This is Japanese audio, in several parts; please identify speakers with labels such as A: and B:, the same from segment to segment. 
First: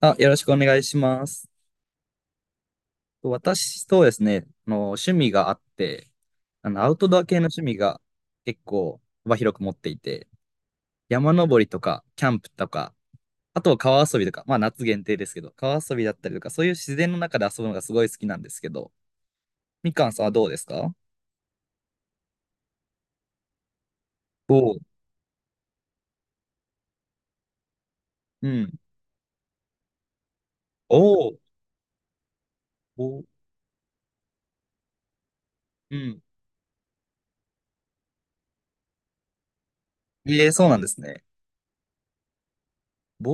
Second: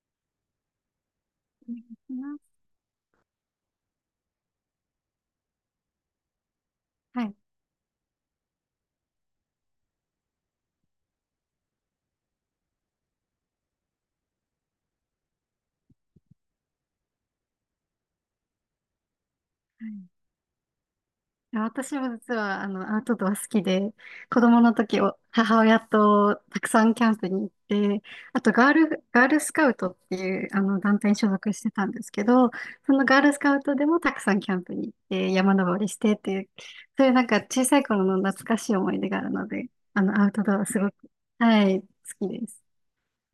A: あ、よろしくお願いします。私、そうですね、趣味があって、アウトド
B: は
A: ア
B: い。は
A: 系の
B: い、
A: 趣味が結構幅広く持っていて、山登りとか、キャンプとか、あとは川遊びとか、まあ夏限定ですけど、川遊びだったりとか、そういう自然の中で遊ぶのがすごい好きなんですけど、みかんさんはどうですか？
B: 私も実は、アウトドア好きで、子供
A: お
B: の
A: う。
B: 時を、母親とたくさんキャンプに行って、あ
A: う
B: と、
A: ん。
B: ガールスカウトっていう、団体に所
A: おう。
B: 属してたんですけど、そのガ
A: お
B: ー
A: う。
B: ルスカウトでもたくさんキャンプに行って、山登り
A: う
B: してっ
A: ん。
B: ていう、そういうなんか小さい頃の懐かしい思い出があるので、アウト
A: ええ、
B: ド
A: そ
B: ア
A: うな
B: す
A: んで
B: ご
A: す
B: く、
A: ね。
B: はい、好きです。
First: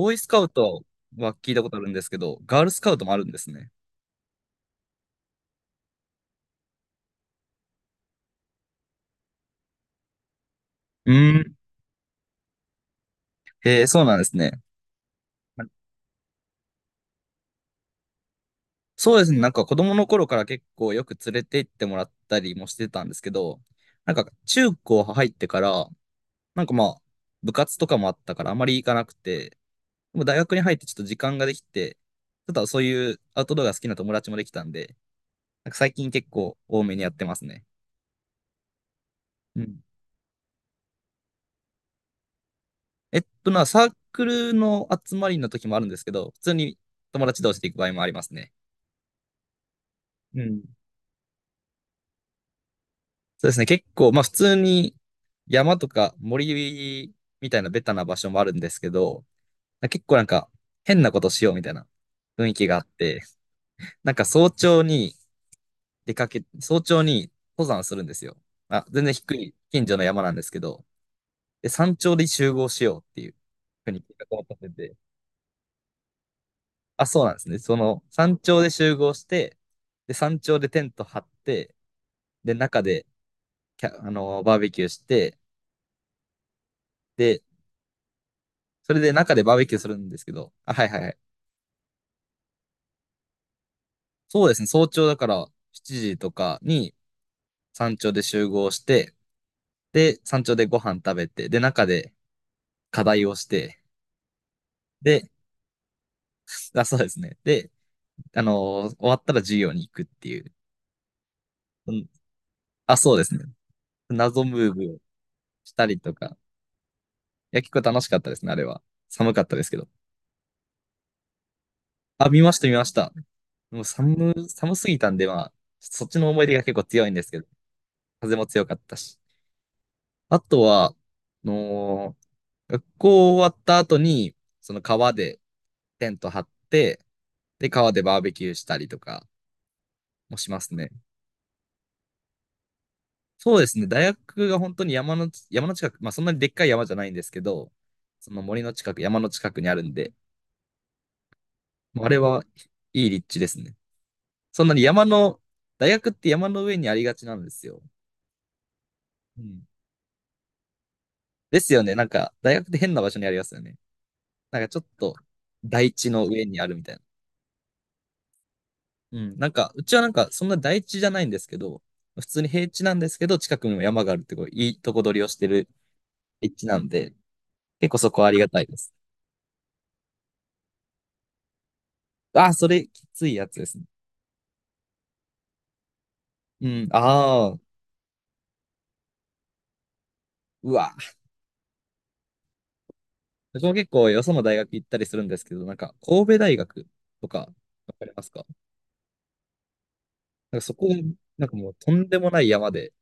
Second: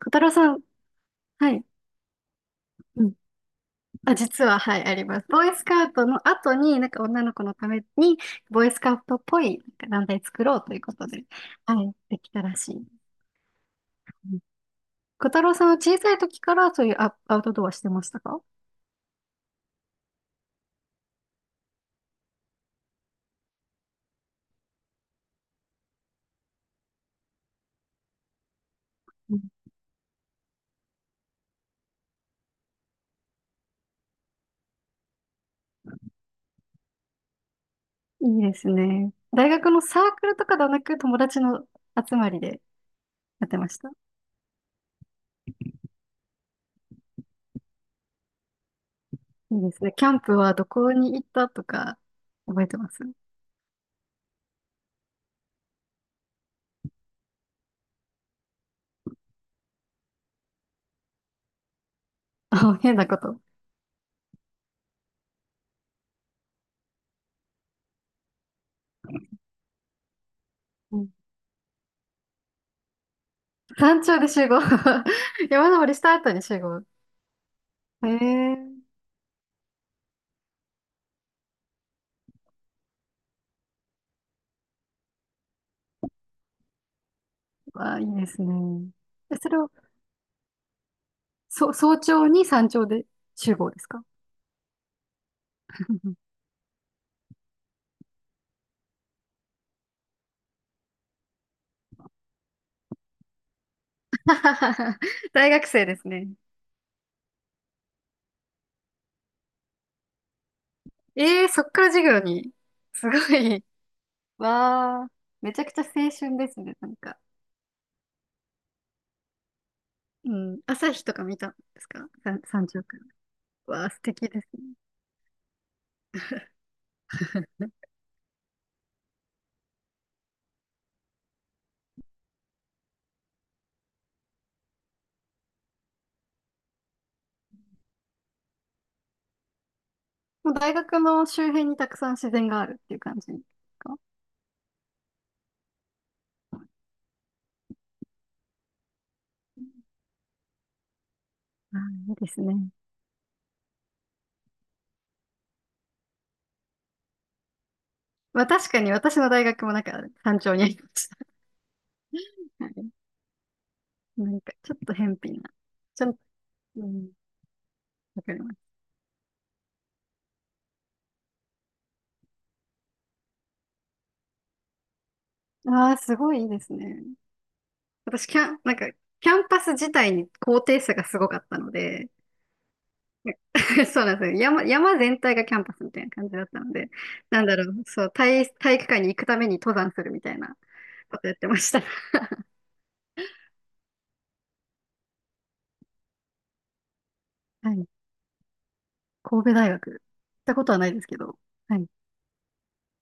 B: 小
A: ーイ
B: 太
A: ス
B: 郎
A: カウ
B: さん、
A: トは
B: は
A: 聞い
B: い。
A: たことあるんですけど、ガールスカウトもあるんですね。
B: あ、実は、はい、あります。ボーイスカウトの後に、なんか女の子のために、ボーイスカウトっぽいなんか団体作ろうということ
A: う
B: で、
A: ん。
B: はい、できたらしい。う
A: ええ、そうなんです
B: ん。
A: ね。
B: 小太郎さんは小さい時からそういうアウトドアしてましたか？
A: そうですね。なんか子供の頃から結構よく連れて行ってもらったりもしてたんですけど、なんか中高入ってから、なんかまあ部活とかもあったからあまり行かなく
B: う
A: て、でも大学に入ってちょっと時間ができて、ちょっとそういうアウトドアが好きな友達もできたんで、なんか最近結構多めにやってますね。
B: ん、いいですね。大
A: う
B: 学の
A: ん。
B: サークルとかではなく、友達の集まりで
A: えっ
B: やっ
A: と
B: て
A: な、
B: まし
A: サ
B: た。い
A: ークルの集まりの時もあるんですけど、普通に友達同士で行く場合もありますね。
B: いですね。キャンプ
A: う
B: は
A: ん。
B: どこに行ったとか、覚えてます？
A: そうですね。結構、まあ普通に山とか森みたいなベタな場所もあるんですけど、結構なんか変なことしようみたいな雰囲気が
B: あ、
A: あっ
B: 変なこ
A: て、
B: と。
A: なんか早朝に出かけ、早朝に登山するんですよ。まあ、全然低い近所の山なんですけど、
B: うん。
A: で、山頂で集合しようっていうふう
B: 山
A: に計
B: 頂で
A: 画を
B: 集合
A: 立てて、
B: 山登りした後に集合。
A: あ、そうなんですね。その
B: へ
A: 山頂で
B: え。
A: 集合して、で、山頂でテント張って、で、中でキャ、あのーバーベキューして、で、
B: わあ、いいですね。
A: それで中
B: え、
A: で
B: そ
A: バー
B: れ
A: ベ
B: を、
A: キューするんですけど、あ、はいはいはい。
B: 早朝に山頂で集合ですか？
A: そうですね、早朝だから7時と かに山頂で集合して、で、山頂でご飯食べて、で、中で課題をして、で、
B: 大学生ですね。
A: あ、そうですね。で、終わったら授業に行くっていう。
B: そっから
A: う
B: 授
A: ん、
B: 業に。
A: あ、
B: す
A: そ
B: ご
A: うですね。
B: い。
A: 謎ムーブを
B: わあ、めちゃく
A: し
B: ちゃ
A: たり
B: 青
A: と
B: 春
A: か。
B: ですね、なんか。
A: いや、結構楽しかったですね、あれは。寒かったですけど。
B: うん、朝日とか見たんですか、
A: あ、見ました、
B: 山
A: 見
B: 頂
A: まし
B: か
A: た。
B: ら？
A: も
B: わ
A: う
B: あ、素敵ですね。
A: 寒すぎたんで、まあ、そっちの思い出が結構強いんですけど、風も強かったし。あとは、のー学校終わった後に、その川でテント張って、で、川でバーベキューしたりとかもし
B: もう
A: ま
B: 大
A: すね。
B: 学の周辺にたくさん自然があるっていう感じです
A: そうですね。
B: か。
A: 大学が本当に山の近く、まあそんなにでっかい山じゃないんですけど、その森の近く、山の近くにあるんで、
B: あ
A: もうあ
B: ー、いい
A: れ
B: です
A: は
B: ね。
A: いい立地ですね。そんなに山の、大学って山の上にありがちなんですよ。
B: まあ確かに私の
A: う
B: 大
A: ん。
B: 学もなんか山頂にありました。
A: ですよね。なんか、大 学
B: は
A: って変
B: い。
A: な場所にありますよね。
B: なんか
A: なんか
B: ちょ
A: ち
B: っ
A: ょっ
B: と
A: と、
B: 偏僻な。
A: 台
B: ち
A: 地
B: ょっと、
A: の上にあるみ
B: う
A: たいな。
B: ん、わかります。
A: うん。なんか、うちはなんか、そんな大地じゃないんですけど、普通に平地なんですけど、近くにも山があるってこう、いいとこ取りをしてる
B: ああ、すごいいい
A: 立
B: で
A: 地
B: す
A: なん
B: ね。
A: で、結構そこ
B: 私、
A: はあ
B: キ
A: りが
B: ャン、
A: たい
B: なん
A: で
B: か、
A: す。
B: キャンパス自体に高低差がすごかったので、
A: ああ、それきついやつですね。
B: そうなんですよ。山全体がキャンパスみたいな感じだった
A: う
B: の
A: ん。
B: で、なん
A: あ
B: だ
A: あ、
B: ろう、そう、体育館に行くために登山するみたいな
A: うわ。
B: ことやってました。
A: 僕も結構よその大学行ったりするんですけど、なんか、神戸大学とか、わ
B: はい。
A: かりますか？
B: 神戸大学。行った
A: なん
B: こ
A: か
B: と
A: そ
B: は
A: こ、
B: ないですけど。
A: なんかもう
B: はい。
A: とんでもない山で、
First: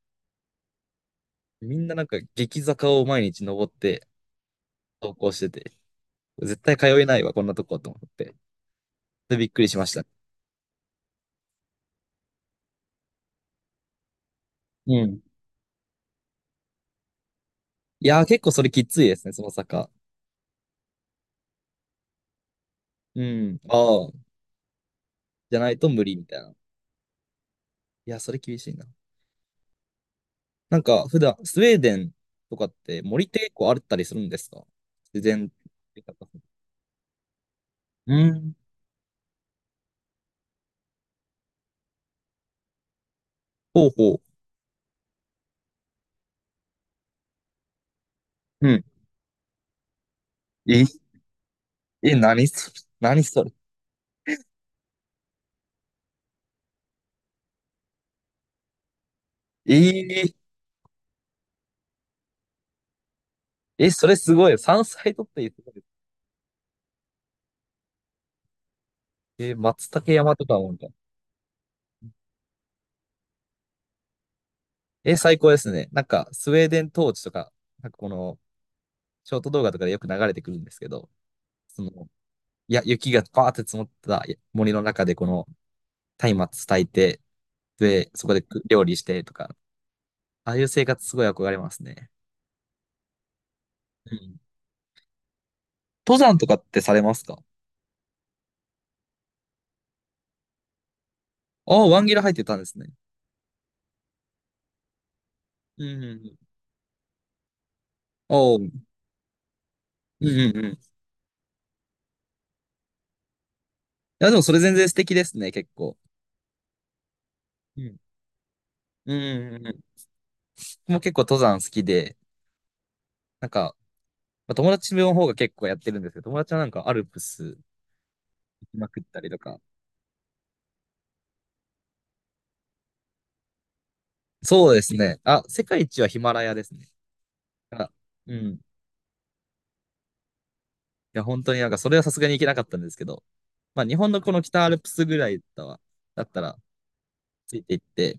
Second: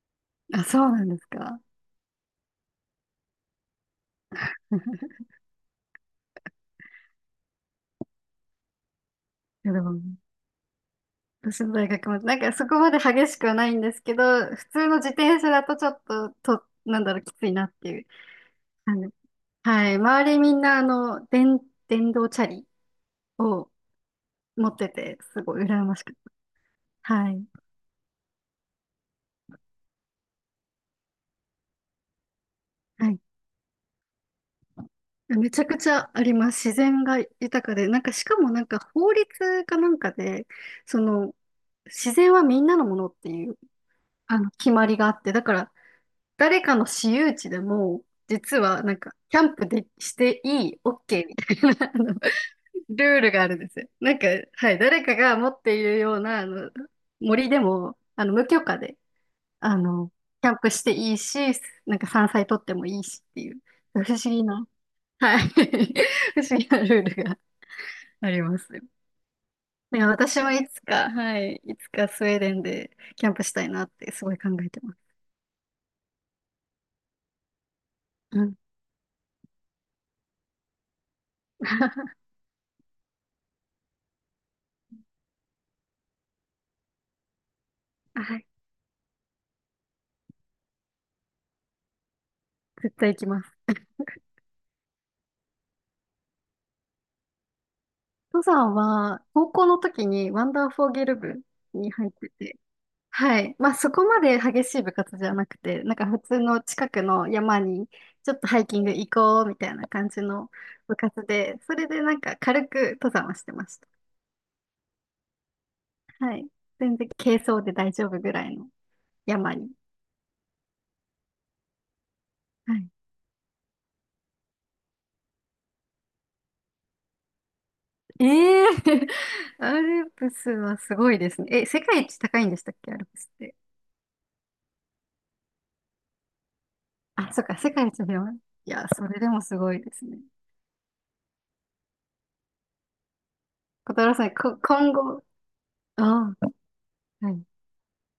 B: あ、そうなんですか。
A: みんななんか激坂を毎日登って 登校してて、絶対通えないわ、こんなとこと思って。で、びっく
B: い
A: り
B: や
A: し
B: で
A: まし
B: も、
A: た。
B: 私の大学も、なんかそこまで激しくはないんですけど、普通の
A: う
B: 自
A: ん。
B: 転車だとちょっと、なんだろう、きついなってい
A: い
B: う。
A: やー、結構それきついですね、その坂。
B: はい。周りみんな、電動チャリ
A: うん。
B: を
A: ああ、
B: 持ってて、す
A: じ
B: ご
A: ゃ
B: い
A: ない
B: 羨
A: と
B: ま
A: 無
B: しく
A: 理
B: て。
A: みたいな。い
B: はい。
A: や、それ厳しいな。なんか、普段、スウェーデンとかって
B: はい。
A: 森って結構あったりするんですか？自
B: め
A: 然
B: ちゃくちゃ
A: 豊
B: あ
A: か
B: り
A: さ。
B: ます。自然が豊かで。なんか、
A: う
B: しかも
A: ん。
B: なんか法律かなんかで、その、自然はみんなのものっていう、
A: ほうほう。
B: 決まりがあって、だから、誰かの私有地でも、実
A: うん。
B: はなんか、キャンプでしていい、
A: え、
B: OK みたいな、
A: え、何それ？
B: ルー
A: 何
B: ル
A: そ
B: があ
A: れ？
B: るんですよ。なんか、はい。誰かが持っているような、森でも、無許可で、あの、
A: えー、
B: キャンプしていいし、なんか山菜取ってもいいしっていう、
A: え、
B: 不
A: それ
B: 思
A: す
B: 議
A: ごい。
B: な、
A: 山菜とっ
B: は
A: て
B: い、
A: すごいです。
B: 不思議なルールがありますよ。
A: えー、松
B: だ
A: 茸山
B: 私
A: と
B: も
A: か
B: い
A: もみ
B: つ
A: たいな。
B: か、はい、いつかスウェーデンでキャンプしたいなってすごい考えてます。
A: えー、最高ですね。なんか、スウェーデン統治とか、なんかこの、
B: うん。
A: ショート動画とかでよく流れてくるんですけど、その、いや、雪がバーって積もった森の中でこの松明炊いて、で、そこ
B: は
A: で
B: い、
A: 料理してとか、ああいう生活すごい憧れますね。
B: 絶対行きます。
A: うん。登山とかってされますか？
B: 登山は、高校の時にワンダーフォーゲル部
A: ああ、
B: に
A: ワン
B: 入っ
A: ギル
B: て
A: 入ってたん
B: て、
A: ですね。
B: はい。まあ、そこまで激しい部活じゃなく
A: う
B: て、
A: ん
B: なん
A: うん
B: か
A: う
B: 普通
A: ん。
B: の近くの山にちょっと
A: おう。
B: ハ
A: う
B: イキ
A: ん
B: ング行こうみたいな感じ
A: う
B: の
A: んうん。い
B: 部活で、それでなんか軽く登山はしてました。
A: や、でもそれ全然素敵ですね、結構。
B: はい。全然軽装で
A: う
B: 大
A: ん。
B: 丈夫ぐらいの
A: う
B: 山
A: んうんう
B: に。
A: ん。僕も結構登山好きで、
B: はい。
A: なんか、まあ、友達の方が結構やってるんですけど、友達はなんかアルプス行
B: ええ
A: きまくっ
B: ー、
A: たりと か。
B: アルプスはすごいですね。え、世界一高いんでしたっけ、アルプスって。
A: そうですね。あ、世界一はヒマラヤですね。
B: あ、そっか、世
A: だか
B: 界
A: ら
B: 一広
A: う
B: い。
A: ん。
B: いや、それでもすごいですね。
A: や、本当になんか、それはさすがに行けなかったんですけど、まあ、
B: 小
A: 日
B: 太
A: 本
B: 郎
A: の
B: さ
A: こ
B: ん、
A: の北アルプ
B: 今
A: スぐ
B: 後、
A: らいだわ、だっ
B: あ
A: たら、
B: あ、はい。
A: ついていって、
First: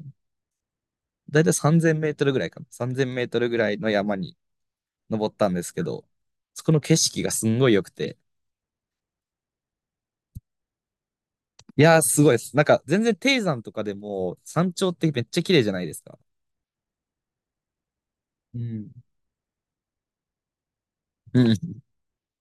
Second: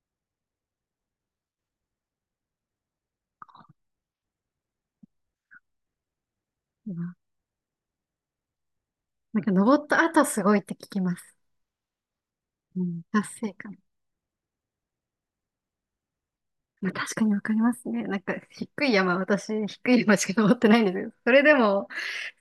A: だいたい3000メートルぐらいかな。3000メートルぐらいの山に登ったんですけど、そこの景
B: 今
A: 色がすんごい良くて、
B: なんか登った後すごいって聞きます。
A: いやー、すごいです。なんか、
B: う
A: 全
B: ん、
A: 然
B: 達
A: 低
B: 成
A: 山と
B: 感。
A: かでも、山頂ってめっちゃ綺麗じゃないですか。
B: まあ、確かにわかりますね。なんか、
A: う
B: 低
A: ん。
B: い山、私、低い山しか登ってないんですけど、そ
A: う
B: れで
A: ん。
B: も、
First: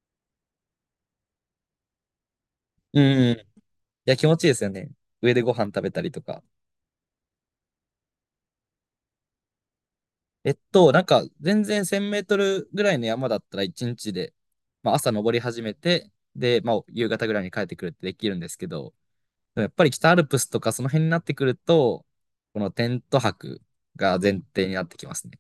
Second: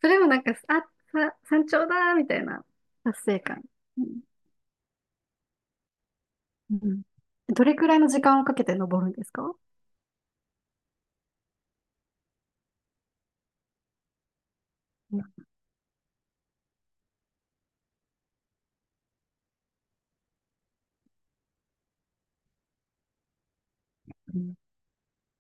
B: それもなんか、あ、山頂だ、みたいな
A: う
B: 達
A: ん。い
B: 成感。う
A: や、
B: ん。
A: 気持ちいいですよね。上でご飯食べたりとか。
B: うん、どれくらいの時間をかけて登るんですか？
A: えっと、なんか、全然1000メートルぐらいの山だったら1日で、まあ、朝登り
B: う
A: 始めて、で、まあ、夕方ぐらいに帰ってくるってできるんですけど、でもやっぱり北アルプスとかその辺になってくると、このテント泊が前
B: ん、
A: 提になってきますね。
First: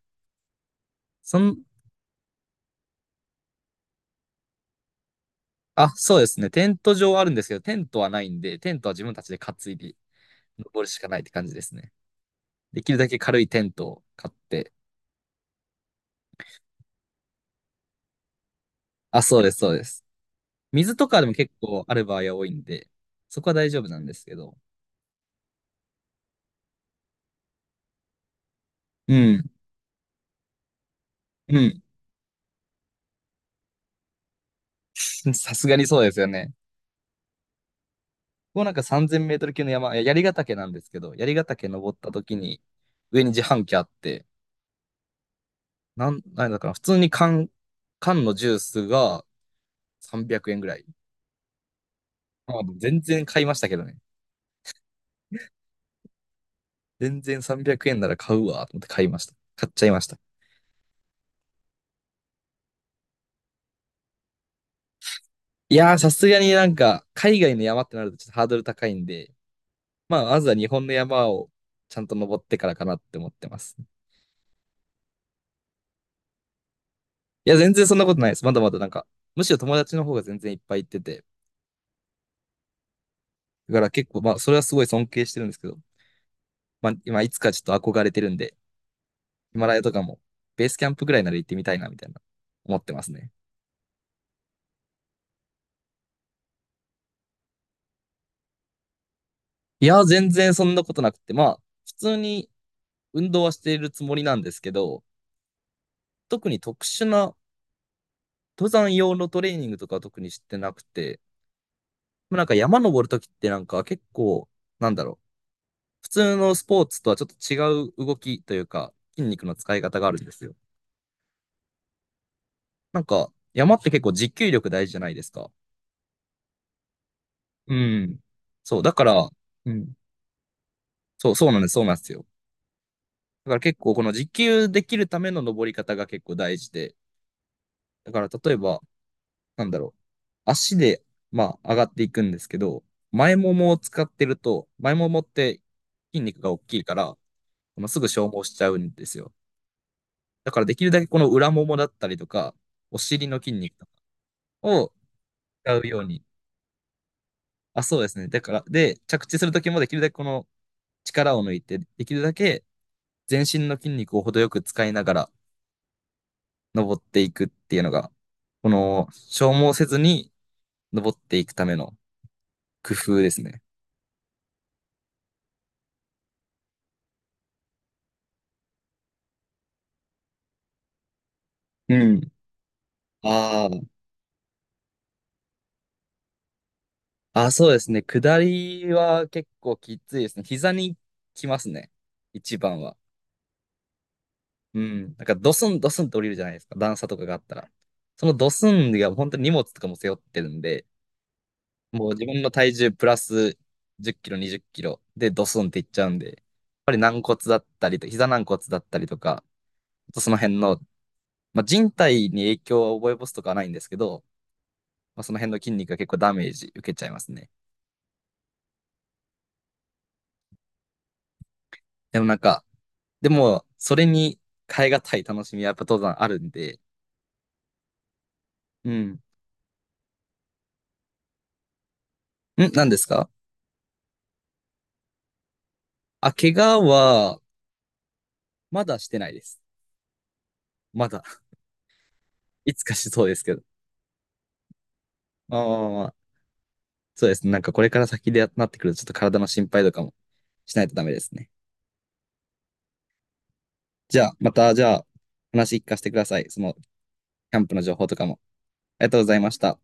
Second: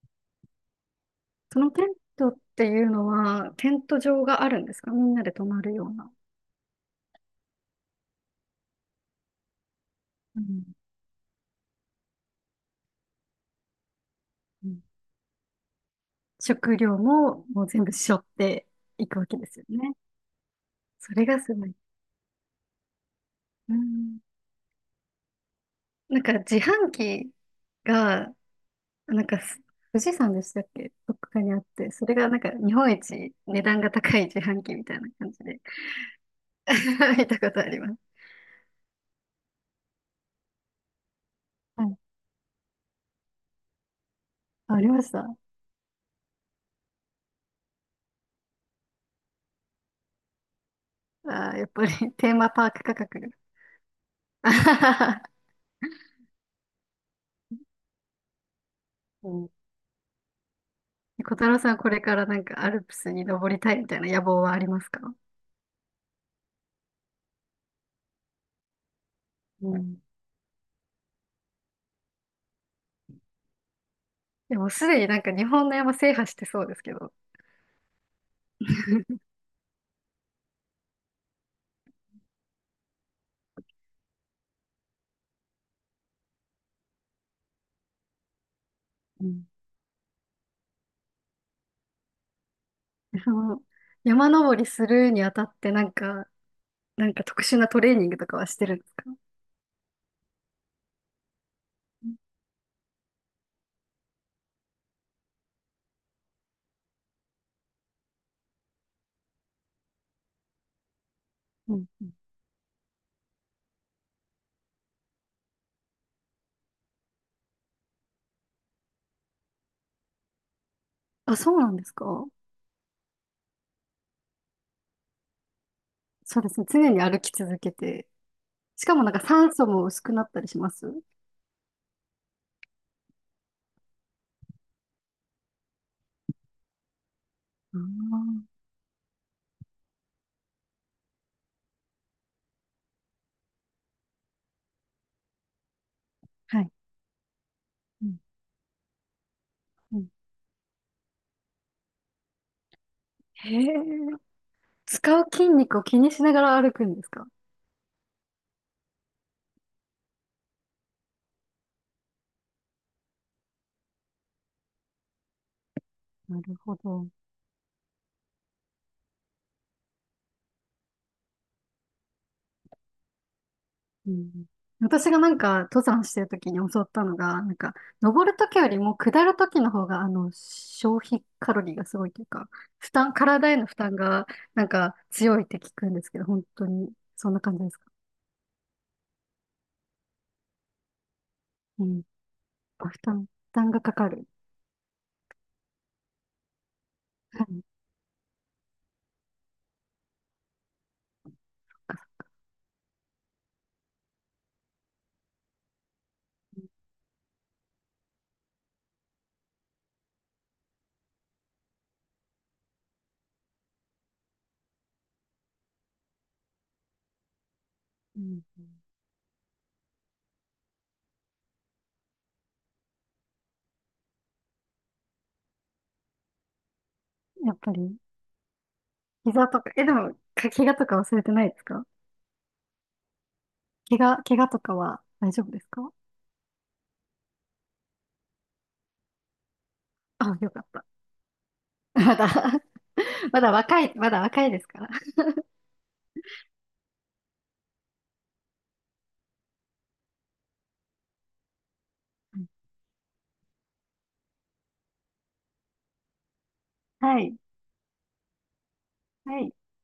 A: そん、
B: そのテントっていうのは、テント場があるんですか？みんなで泊まるよ
A: あ、
B: うな。
A: そうですね。テント場はあるんですけど、テントはないんで、テントは自分たちで担いで
B: うん
A: 登るしかないって感じですね。できるだけ軽いテントを買っ
B: う
A: て、
B: ん、食料ももう全部背負っていく
A: あ、
B: わけ
A: そう
B: で
A: です、
B: すよ
A: そうで
B: ね。
A: す。水と
B: そ
A: か
B: れ
A: でも
B: が
A: 結
B: すごい。
A: 構ある場合は多いんで、そこは大
B: う
A: 丈夫なんで
B: ん、
A: すけど、
B: なんか自販機が
A: う
B: なんか
A: ん。
B: す、富士山でしたっけ、どっかに
A: う
B: あっ
A: ん。
B: て、それがなんか日本一値段が高い自販機みたいな感 じ
A: さ
B: で
A: すがにそうですよね。
B: 見たことあります。
A: ここなんか3000メートル級の山、いや槍ヶ岳なんですけど、槍ヶ岳
B: は
A: 登っ
B: い。
A: た時に、上に自販機あって、
B: あ、ありました。あ
A: なんだかな、普通に缶のジュースが300円ぐらい。
B: ー、やっぱり テーマ
A: まあ、
B: パーク価
A: 全
B: 格
A: 然
B: が。
A: 買いましたけどね。
B: あははは、
A: 全然300円なら買うわ、と思って買いまし
B: う
A: た。
B: ん、
A: 買っちゃいました。
B: 小太郎さん、これからなんかアルプスに登りたいみたいな野望はありますか？
A: いやー、さすがになんか、海外の山ってなるとちょっとハードル高いんで、
B: うん、
A: まあ、まずは日本の山をちゃんと登ってからかなって思ってます。
B: でもすでになんか日本の山制覇してそうですけど、
A: いや、全然そんなことないです。まだまだなんか、むしろ友達の方が全然いっぱい行ってて、だから結構、まあ、それはすごい尊敬してるんですけど、まあ、今、いつかちょっと憧れてるんで、
B: うん
A: ヒマラヤとかも、ベースキャンプぐらいなら行ってみたいな、みたいな、思ってます ね。
B: その山登りするにあたってなんか、特殊なトレーニングとかはしてるんですか？
A: いや、全然そんなことなくて、まあ、普通に運動はしているつもりなんですけど、特に特殊な登山用のトレーニングとかは特にしてなくて、
B: うんうん、
A: なんか山登るときってなんか結構、なんだろう、普通のスポーツとはちょっと違う動きというか、筋肉の使い方があるんですよ。
B: あ、そうなんですか？
A: なんか、山って結構持久力大事じゃないですか。
B: そうですね。常に歩き続け
A: う
B: て。
A: ん。そう、
B: し
A: だ
B: かも
A: か
B: なんか
A: ら、
B: 酸素
A: う
B: も
A: ん。
B: 薄くなったりします？あ
A: そう、そうなんです、そうなんですよ。だから結構この持久できるための登り方が結構大事で、だから
B: ー、
A: 例えば、なんだろう、足で、まあ、上がっていくんですけど、前ももを使ってると、前ももって筋肉が大
B: はい。
A: きいから、まあ、す
B: う
A: ぐ
B: ん
A: 消耗しちゃうんですよ。
B: うん、
A: だからできるだけこの裏ももだったりとか、お尻の
B: へ
A: 筋肉とか
B: え。
A: を
B: 使う筋肉
A: 使う
B: を
A: よ
B: 気
A: う
B: にし
A: に。
B: ながら歩くんですか？
A: あ、そうですね。だから、で、着地するときもできるだけこの力を抜いて、できるだけ全身の筋肉を程よく使いながら
B: なるほ
A: 登っ
B: ど。
A: ていくっていうのが、この消耗せずに登っていくための工夫ですね。
B: うん。私がなんか登山してる時に教わったのが、なんか登る時よりも下る時の方が消費カロリーが
A: う
B: すごいという
A: ん。
B: か、負担、体への
A: あ
B: 負
A: ー
B: 担がなんか強いって聞くんですけど、本当にそんな
A: あ、
B: 感じ
A: そ
B: で
A: う
B: す
A: で
B: か？
A: すね。下りは結構きついですね。膝にきます
B: う
A: ね。
B: ん。
A: 一番
B: あ、
A: は。
B: 負担がかかる。
A: うん。なんかドスンドスンと降りるじゃないですか。段差とかがあっ
B: は
A: た
B: い、
A: ら。そのドスンが本当に荷物とかも背負ってるんで、もう自分の体重プラス10キロ、20キロでドスンっていっちゃうんで、やっぱり軟骨だったりと、膝軟骨だったりとか、とその辺の、まあ、人体に影響を及ぼすとかはないんですけど、まあ、その辺の筋肉が結構ダメージ受けちゃいますね。
B: うん。
A: でもなんか、でも、それに変えがたい楽しみはやっぱ登山あるんで、
B: やっぱり。
A: うん。ん
B: 膝とか、え、でも、怪我とか忘れてないですか？
A: 何ですか？
B: 怪我とかは大丈夫ですか？
A: あ、怪我は、まだしてないです。
B: あ、よかった。
A: まだ。
B: まだ
A: いつかしそうで
B: ま
A: す
B: だ
A: けど。
B: 若い、まだ若いですから。
A: まあまあまあそうですね。なんかこれから先でなってくると、ちょっと体の心配とかもしないとダメですね。じゃあ、また、じゃあ、話聞かせてください。その、キ
B: はい。
A: ャンプの情報とかも。ありがとうござ
B: は
A: いま
B: い。
A: した。